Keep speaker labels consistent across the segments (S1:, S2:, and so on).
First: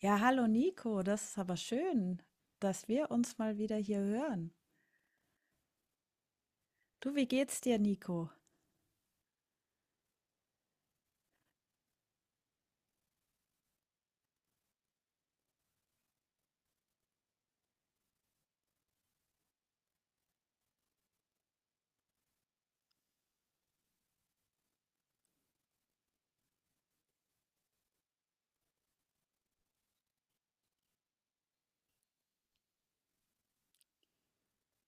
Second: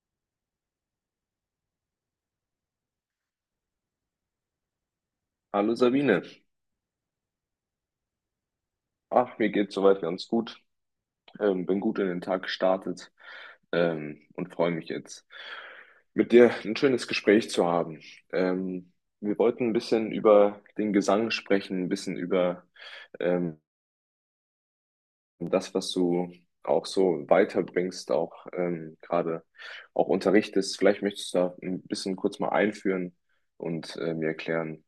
S1: Ja, hallo Nico, das ist aber schön, dass wir uns mal wieder hier hören.
S2: Hallo Sabine.
S1: Du, wie geht's dir, Nico?
S2: Ach, mir geht's soweit ganz gut. Bin gut in den Tag gestartet und freue mich jetzt, mit dir ein schönes Gespräch zu haben. Ähm, Wir wollten ein bisschen über den Gesang sprechen, ein bisschen über ähm, das, was du auch so weiterbringst, auch gerade auch unterrichtest. Vielleicht möchtest du da ein bisschen kurz mal einführen und mir erklären,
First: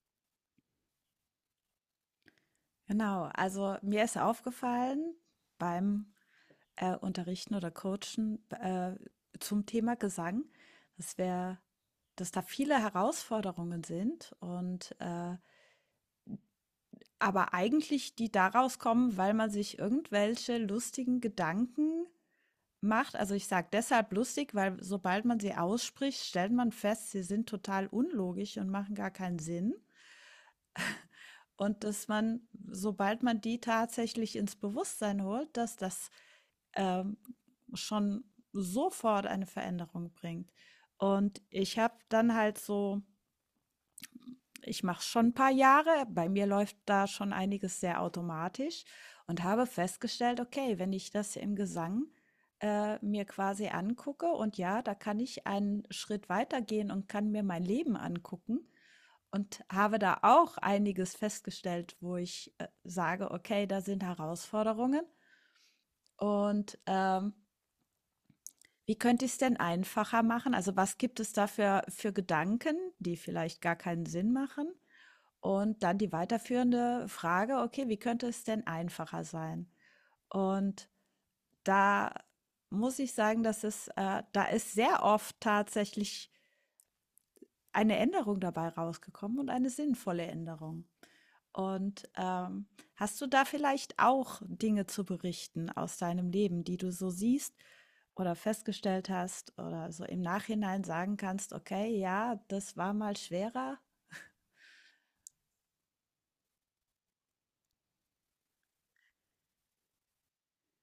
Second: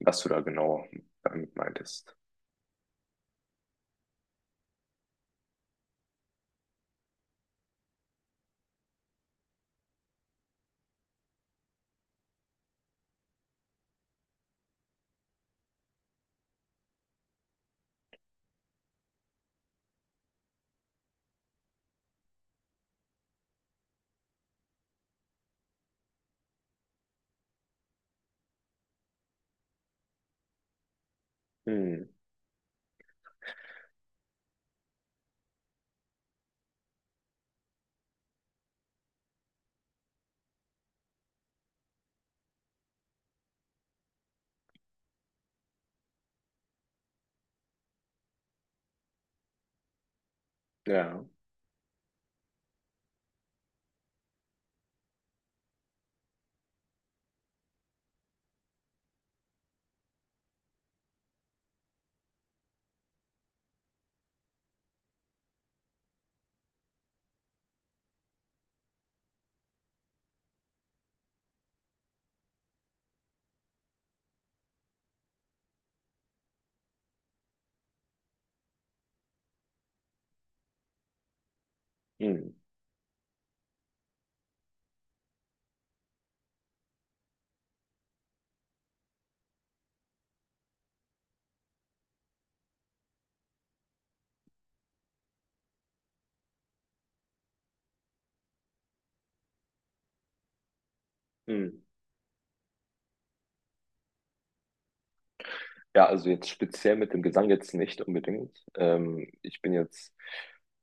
S2: was du da genau damit meintest.
S1: Genau, also mir ist aufgefallen beim Unterrichten oder Coachen zum Thema Gesang, dass wir, dass da viele Herausforderungen sind aber eigentlich die daraus kommen, weil man sich irgendwelche lustigen Gedanken macht. Also, ich sage deshalb lustig, weil sobald man sie ausspricht, stellt man fest, sie sind total unlogisch und machen gar keinen Sinn. Und
S2: Hm,
S1: dass man, sobald man die tatsächlich ins Bewusstsein holt, dass das ähm, schon sofort eine Veränderung bringt. Und ich habe dann halt so ich mache es schon ein paar Jahre. Bei mir läuft da schon einiges sehr automatisch und habe festgestellt: „Okay, wenn ich
S2: ja.
S1: das im Gesang, mir quasi angucke und ja, da kann ich einen Schritt weitergehen und kann mir mein Leben angucken“ und habe da auch einiges festgestellt, wo ich sage: „Okay, da sind Herausforderungen und wie könnte ich es denn einfacher machen?“ Also, was gibt es da für Gedanken, die vielleicht gar keinen Sinn machen? Und dann die weiterführende Frage: „Okay, wie könnte es denn einfacher sein?“ Und da
S2: Hm,
S1: muss ich sagen, dass es da ist sehr oft tatsächlich eine Änderung dabei rausgekommen und eine sinnvolle Änderung. Und hast du da vielleicht auch Dinge zu berichten aus deinem Leben, die du so siehst oder festgestellt hast oder so im Nachhinein sagen kannst:
S2: hm.
S1: „Okay, ja, das war mal schwerer?“
S2: Ja, also jetzt speziell mit dem Gesang jetzt nicht unbedingt. Ich bin jetzt,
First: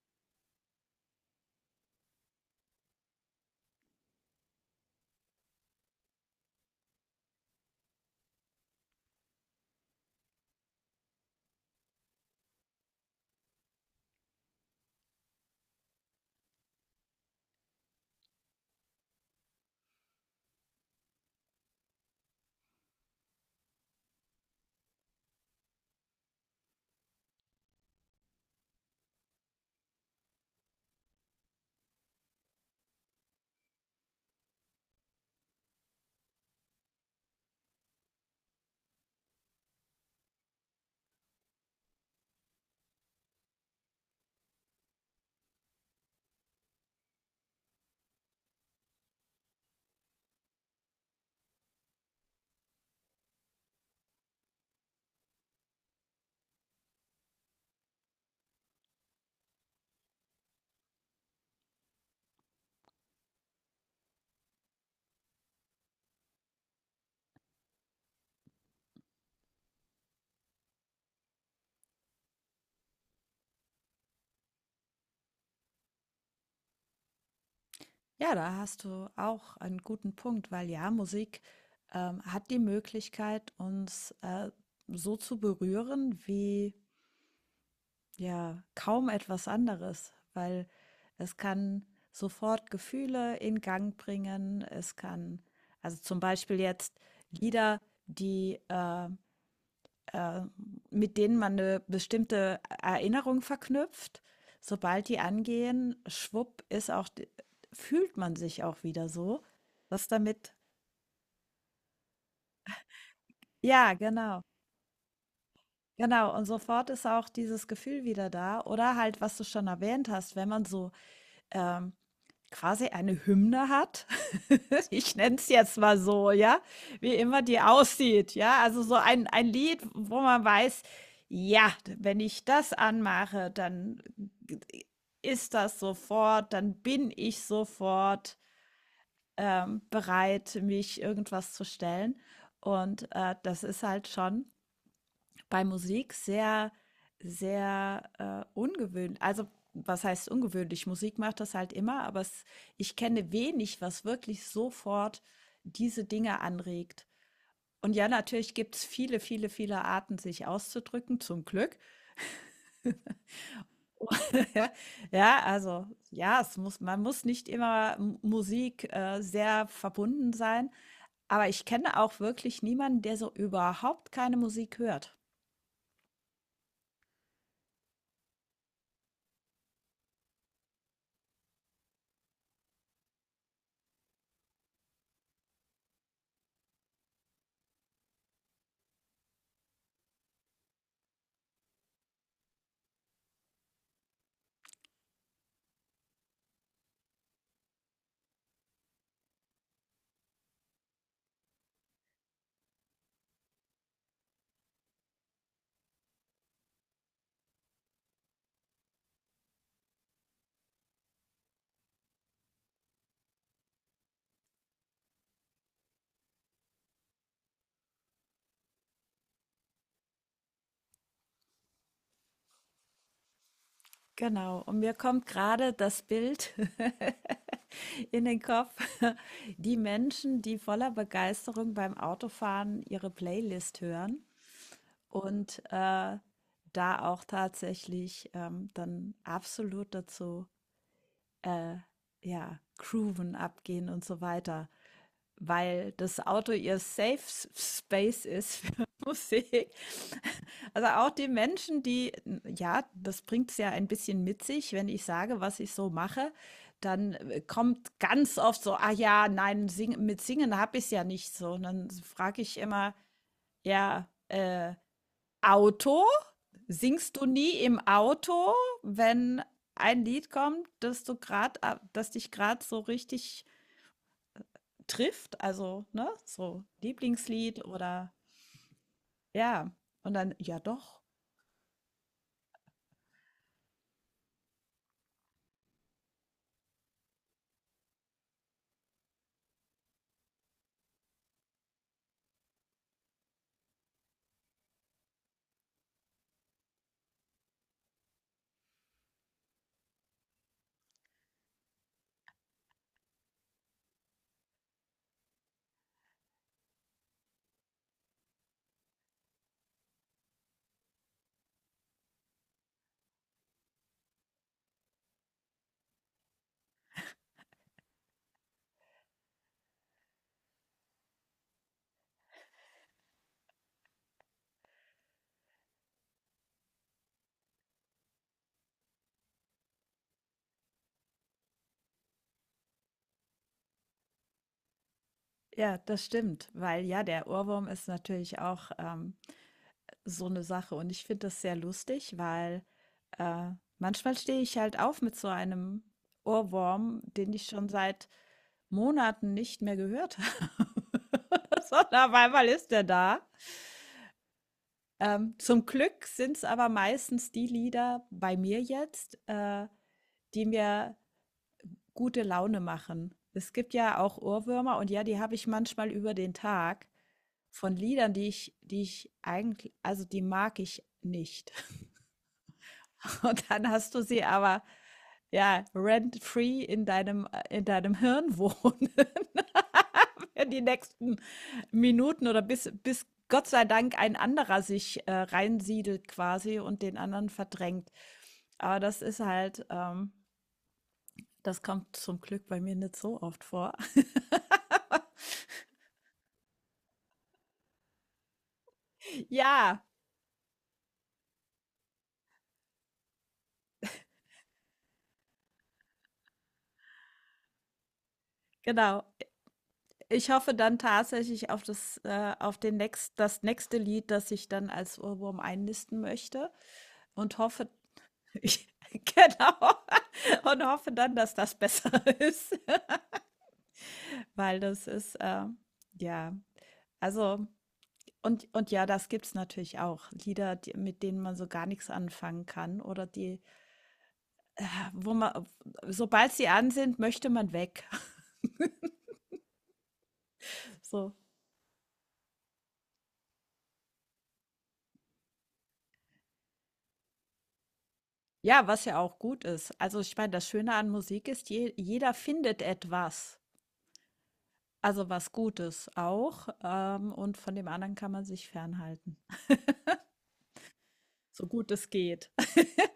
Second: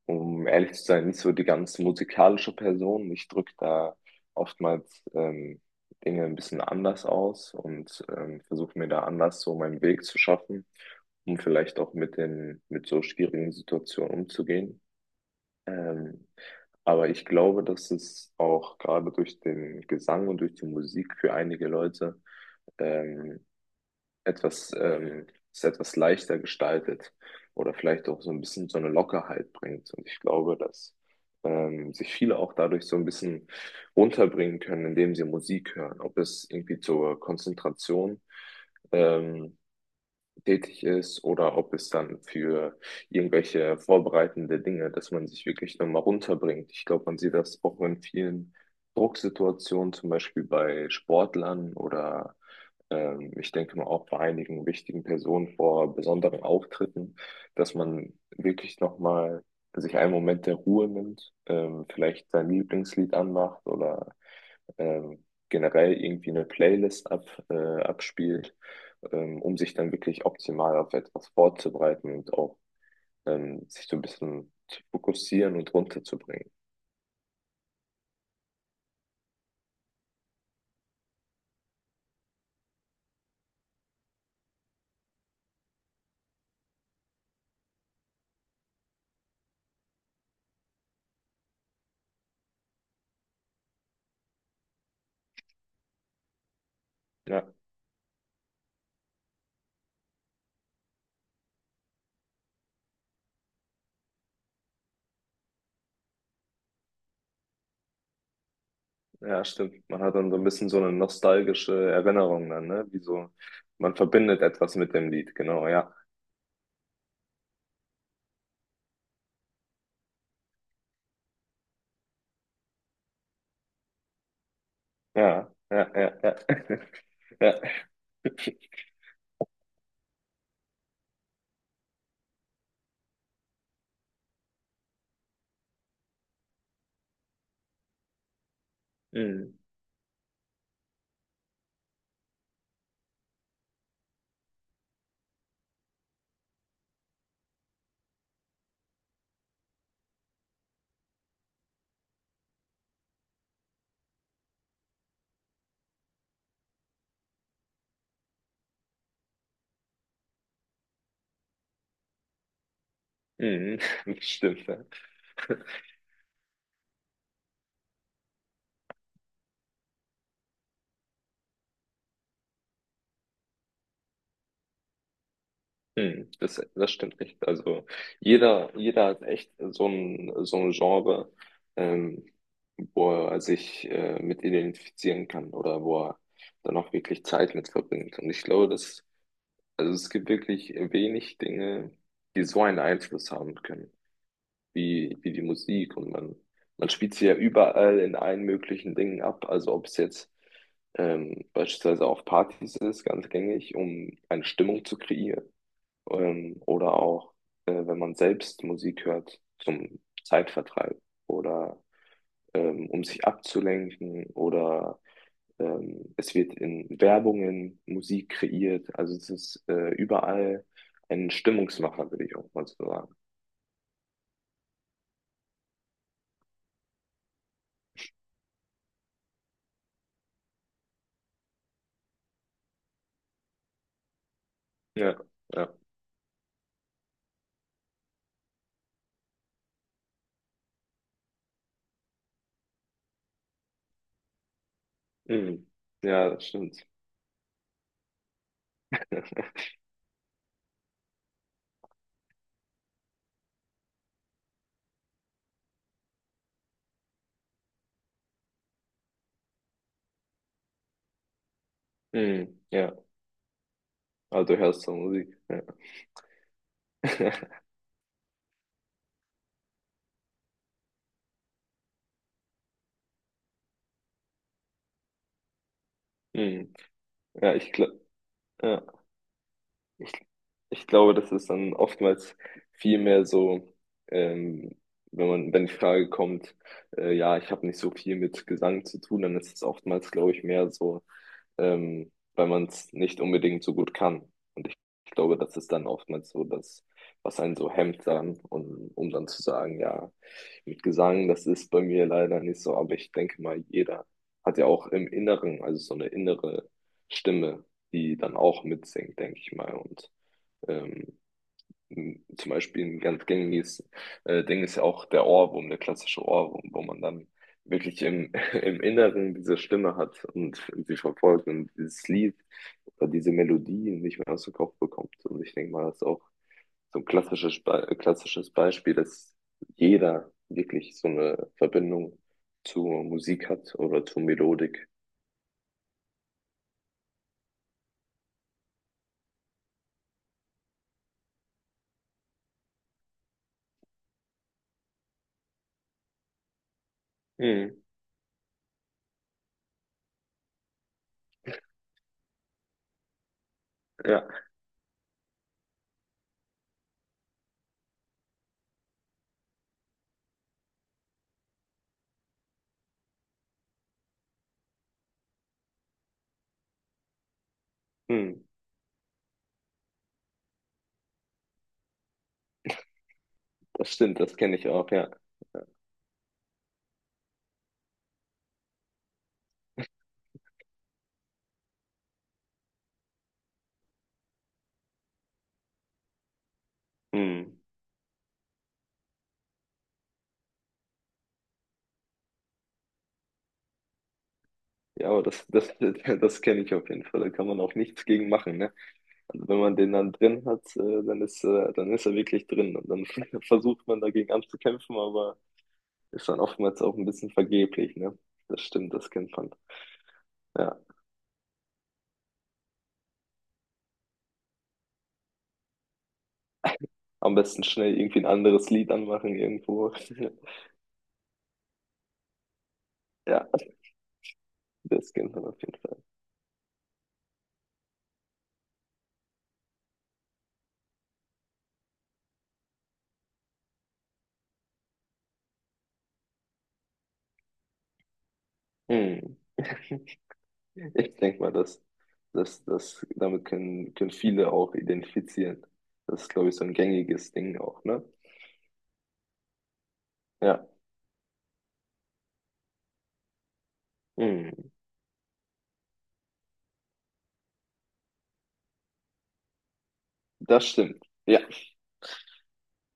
S2: um ehrlich zu sein, nicht so die ganz musikalische Person. Ich drücke da oftmals Dinge ein bisschen anders aus und versuche mir da anders so meinen Weg zu schaffen, um vielleicht auch mit mit so schwierigen Situationen umzugehen. Ähm, aber ich glaube, dass es auch gerade durch den Gesang und durch die Musik für einige Leute ähm, etwas, es etwas leichter gestaltet oder vielleicht auch so ein bisschen so eine Lockerheit bringt. Und ich glaube, dass sich viele auch dadurch so ein bisschen runterbringen können, indem sie Musik hören, ob es irgendwie zur Konzentration ähm, tätig ist oder ob es dann für irgendwelche vorbereitende Dinge, dass man sich wirklich nochmal runterbringt. Ich glaube, man sieht das auch in vielen Drucksituationen, zum Beispiel bei Sportlern oder ich denke mal auch bei einigen wichtigen Personen vor besonderen Auftritten, dass man wirklich nochmal sich einen Moment der Ruhe nimmt, vielleicht sein Lieblingslied anmacht oder ähm, generell irgendwie eine Playlist abspielt, um sich dann wirklich optimal auf etwas vorzubereiten und auch sich so ein bisschen zu fokussieren und runterzubringen.
S1: Ja, da hast du auch einen guten Punkt, weil ja, Musik hat die Möglichkeit, uns so zu berühren wie, ja, kaum etwas anderes, weil es kann sofort Gefühle in Gang bringen. Es kann also, zum Beispiel jetzt
S2: Ja,
S1: Lieder, die, äh, mit denen man eine bestimmte Erinnerung verknüpft. Sobald die angehen, schwupp, fühlt man sich auch wieder so.
S2: ja, stimmt. Man
S1: Was
S2: hat dann so ein
S1: damit?
S2: bisschen so eine nostalgische Erinnerung dann, ne? Wie so,
S1: Ja,
S2: man verbindet
S1: genau.
S2: etwas mit dem Lied, genau, ja.
S1: Genau. Und sofort ist auch dieses Gefühl wieder da. Oder halt, was du schon erwähnt hast, wenn man so ähm, quasi eine Hymne hat. Ich nenne
S2: Ja,
S1: es jetzt
S2: ja,
S1: mal
S2: ja,
S1: so,
S2: ja.
S1: ja, wie immer
S2: Ja.
S1: die aussieht, ja. Also ein Lied, wo man weiß, ja, wenn ich das anmache, dann ist das sofort, dann bin ich sofort
S2: Mhm.
S1: bereit, mich irgendwas zu stellen. Und das ist halt schon bei Musik sehr, sehr ungewöhnlich. Also, was heißt ungewöhnlich? Musik macht das halt immer, aber es, ich kenne wenig, was wirklich sofort diese Dinge anregt. Und ja, natürlich gibt es viele, viele, viele Arten, sich auszudrücken, zum Glück.
S2: Mhm. Stimmt,
S1: Ja,
S2: ja.
S1: ja, also ja, man muss nicht immer Musik sehr verbunden sein. Aber ich kenne auch wirklich niemanden, der so überhaupt keine Musik hört.
S2: Hm, das stimmt nicht. Also jeder, jeder hat echt so so ein Genre, ähm, wo er sich mit identifizieren kann oder wo er dann auch wirklich Zeit mit verbringt. Und ich glaube, also es gibt wirklich wenig Dinge, die so einen Einfluss haben können, wie die Musik. Und man spielt sie ja überall in allen möglichen Dingen ab. Also ob es jetzt beispielsweise auf Partys ist, ganz gängig, um eine Stimmung zu kreieren, oder auch, wenn man selbst Musik hört zum Zeitvertreib oder um sich abzulenken oder es wird in Werbungen Musik kreiert. Also es ist überall ein Stimmungsmacher, würde ich auch mal so sagen.
S1: Genau. Und mir kommt gerade das Bild in den Kopf. Die Menschen, die voller Begeisterung beim Autofahren ihre Playlist hören
S2: Ja,
S1: und
S2: ja.
S1: äh, da auch tatsächlich dann absolut dazu äh, ja, grooven, abgehen und so weiter
S2: Mhm.
S1: weil das
S2: Ja, das
S1: Auto ihr
S2: stimmt.
S1: Safe Space ist für Musik. Also auch die Menschen, die, ja, das bringt es ja ein bisschen mit sich, wenn ich sage, was ich so mache, dann kommt ganz oft so, ah ja, nein, sing, mit Singen habe ich es ja nicht so. Und dann frage ich
S2: Mhm.
S1: immer,
S2: Ja.
S1: ja,
S2: Also du
S1: äh,
S2: hörst so Musik. Ja,
S1: Auto? Singst du nie im Auto, wenn ein Lied kommt, das du gerade, das dich gerade so richtig trifft, also, ne, so
S2: mhm. Ja,
S1: Lieblingslied
S2: ich glaube,
S1: oder
S2: ja.
S1: ja,
S2: Ich
S1: und dann, ja
S2: Ich
S1: doch,
S2: glaube, das ist dann oftmals viel mehr so, ähm, wenn man, wenn die Frage kommt, ja, ich habe nicht so viel mit Gesang zu tun, dann ist es oftmals, glaube ich, mehr so, weil man es nicht unbedingt so gut kann. Und ich glaube, das ist dann oftmals so das, was einen so hemmt dann, und um dann zu sagen, ja, mit Gesang, das ist bei mir leider nicht so, aber ich denke mal, jeder hat ja auch im Inneren, also so eine innere Stimme, die dann auch mitsingt, denke ich mal. Und ähm, zum Beispiel ein ganz gängiges Ding ist ja auch der Ohrwurm, der klassische Ohrwurm, wo man dann wirklich im Inneren diese Stimme hat und sie verfolgt und dieses Lied oder diese Melodie nicht mehr aus dem Kopf bekommt. Und ich denke mal, das ist auch so ein klassisches, klassisches Beispiel, dass jeder wirklich so eine Verbindung zur Musik hat oder zur Melodik.
S1: ja, das stimmt, weil ja, der Ohrwurm ist natürlich auch so eine Sache und ich finde das sehr lustig, weil äh, manchmal stehe ich halt auf mit so einem Ohrwurm, den ich schon
S2: Hm,
S1: seit Monaten nicht mehr gehört habe, sondern auf einmal ist der da.
S2: ja,
S1: Zum Glück sind es aber meistens die Lieder bei mir jetzt, die mir gute Laune machen. Es gibt ja auch Ohrwürmer und ja, die habe ich manchmal über den Tag von Liedern,
S2: hm,
S1: die ich eigentlich, also die mag ich nicht. Und dann
S2: das
S1: hast du
S2: stimmt,
S1: sie
S2: das kenne
S1: aber
S2: ich auch, ja.
S1: ja rent-free in deinem Hirn wohnen für die nächsten Minuten oder bis Gott sei Dank ein anderer sich reinsiedelt quasi und den anderen
S2: Hm.
S1: verdrängt. Aber das ist halt, das kommt zum Glück bei mir nicht so oft vor.
S2: Ja, aber das kenne ich auf jeden Fall. Da kann man auch nichts gegen machen, ne? Also wenn man
S1: Ja,
S2: den dann drin hat, dann ist er wirklich drin. Und dann versucht man dagegen anzukämpfen, aber ist dann oftmals auch ein bisschen vergeblich, ne? Das stimmt,
S1: genau.
S2: das kennt man.
S1: Ich hoffe dann
S2: Ja.
S1: tatsächlich auf auf den nächst, das nächste Lied, das ich dann als Ohrwurm einnisten möchte
S2: Am
S1: und
S2: besten
S1: hoffe,
S2: schnell irgendwie ein
S1: ich,
S2: anderes Lied anmachen
S1: genau,
S2: irgendwo.
S1: und hoffe dann, dass das besser ist,
S2: Ja,
S1: weil das
S2: das
S1: ist,
S2: kennt
S1: äh,
S2: man auf jeden Fall.
S1: ja, also, und ja, das gibt's natürlich auch. Lieder, die, mit denen man so gar nichts anfangen kann oder die, wo man, sobald sie an sind, möchte man weg.
S2: Hm.
S1: So,
S2: Ich denke mal, dass damit können viele auch identifizieren. Das ist, glaube ich, so ein gängiges Ding auch, ne?
S1: ja, was ja auch gut ist. Also ich meine, das
S2: Ja.
S1: Schöne an Musik ist, je, jeder findet etwas,
S2: Hm.
S1: also was Gutes auch. Und von dem anderen kann man sich fernhalten,
S2: Das stimmt. Ja,
S1: so gut es geht.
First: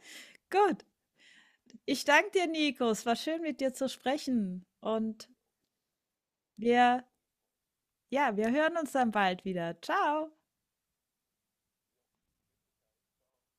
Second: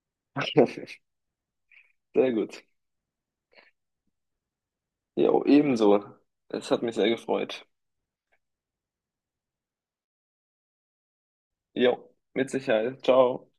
S1: Gut, ich danke
S2: sehr
S1: dir,
S2: gut.
S1: Nico. Es war schön, mit dir zu sprechen. Und
S2: Jo, ebenso. Es hat mich
S1: wir,
S2: sehr gefreut.
S1: ja, wir hören uns dann bald wieder. Ciao.
S2: Jo, mit Sicherheit. Ciao.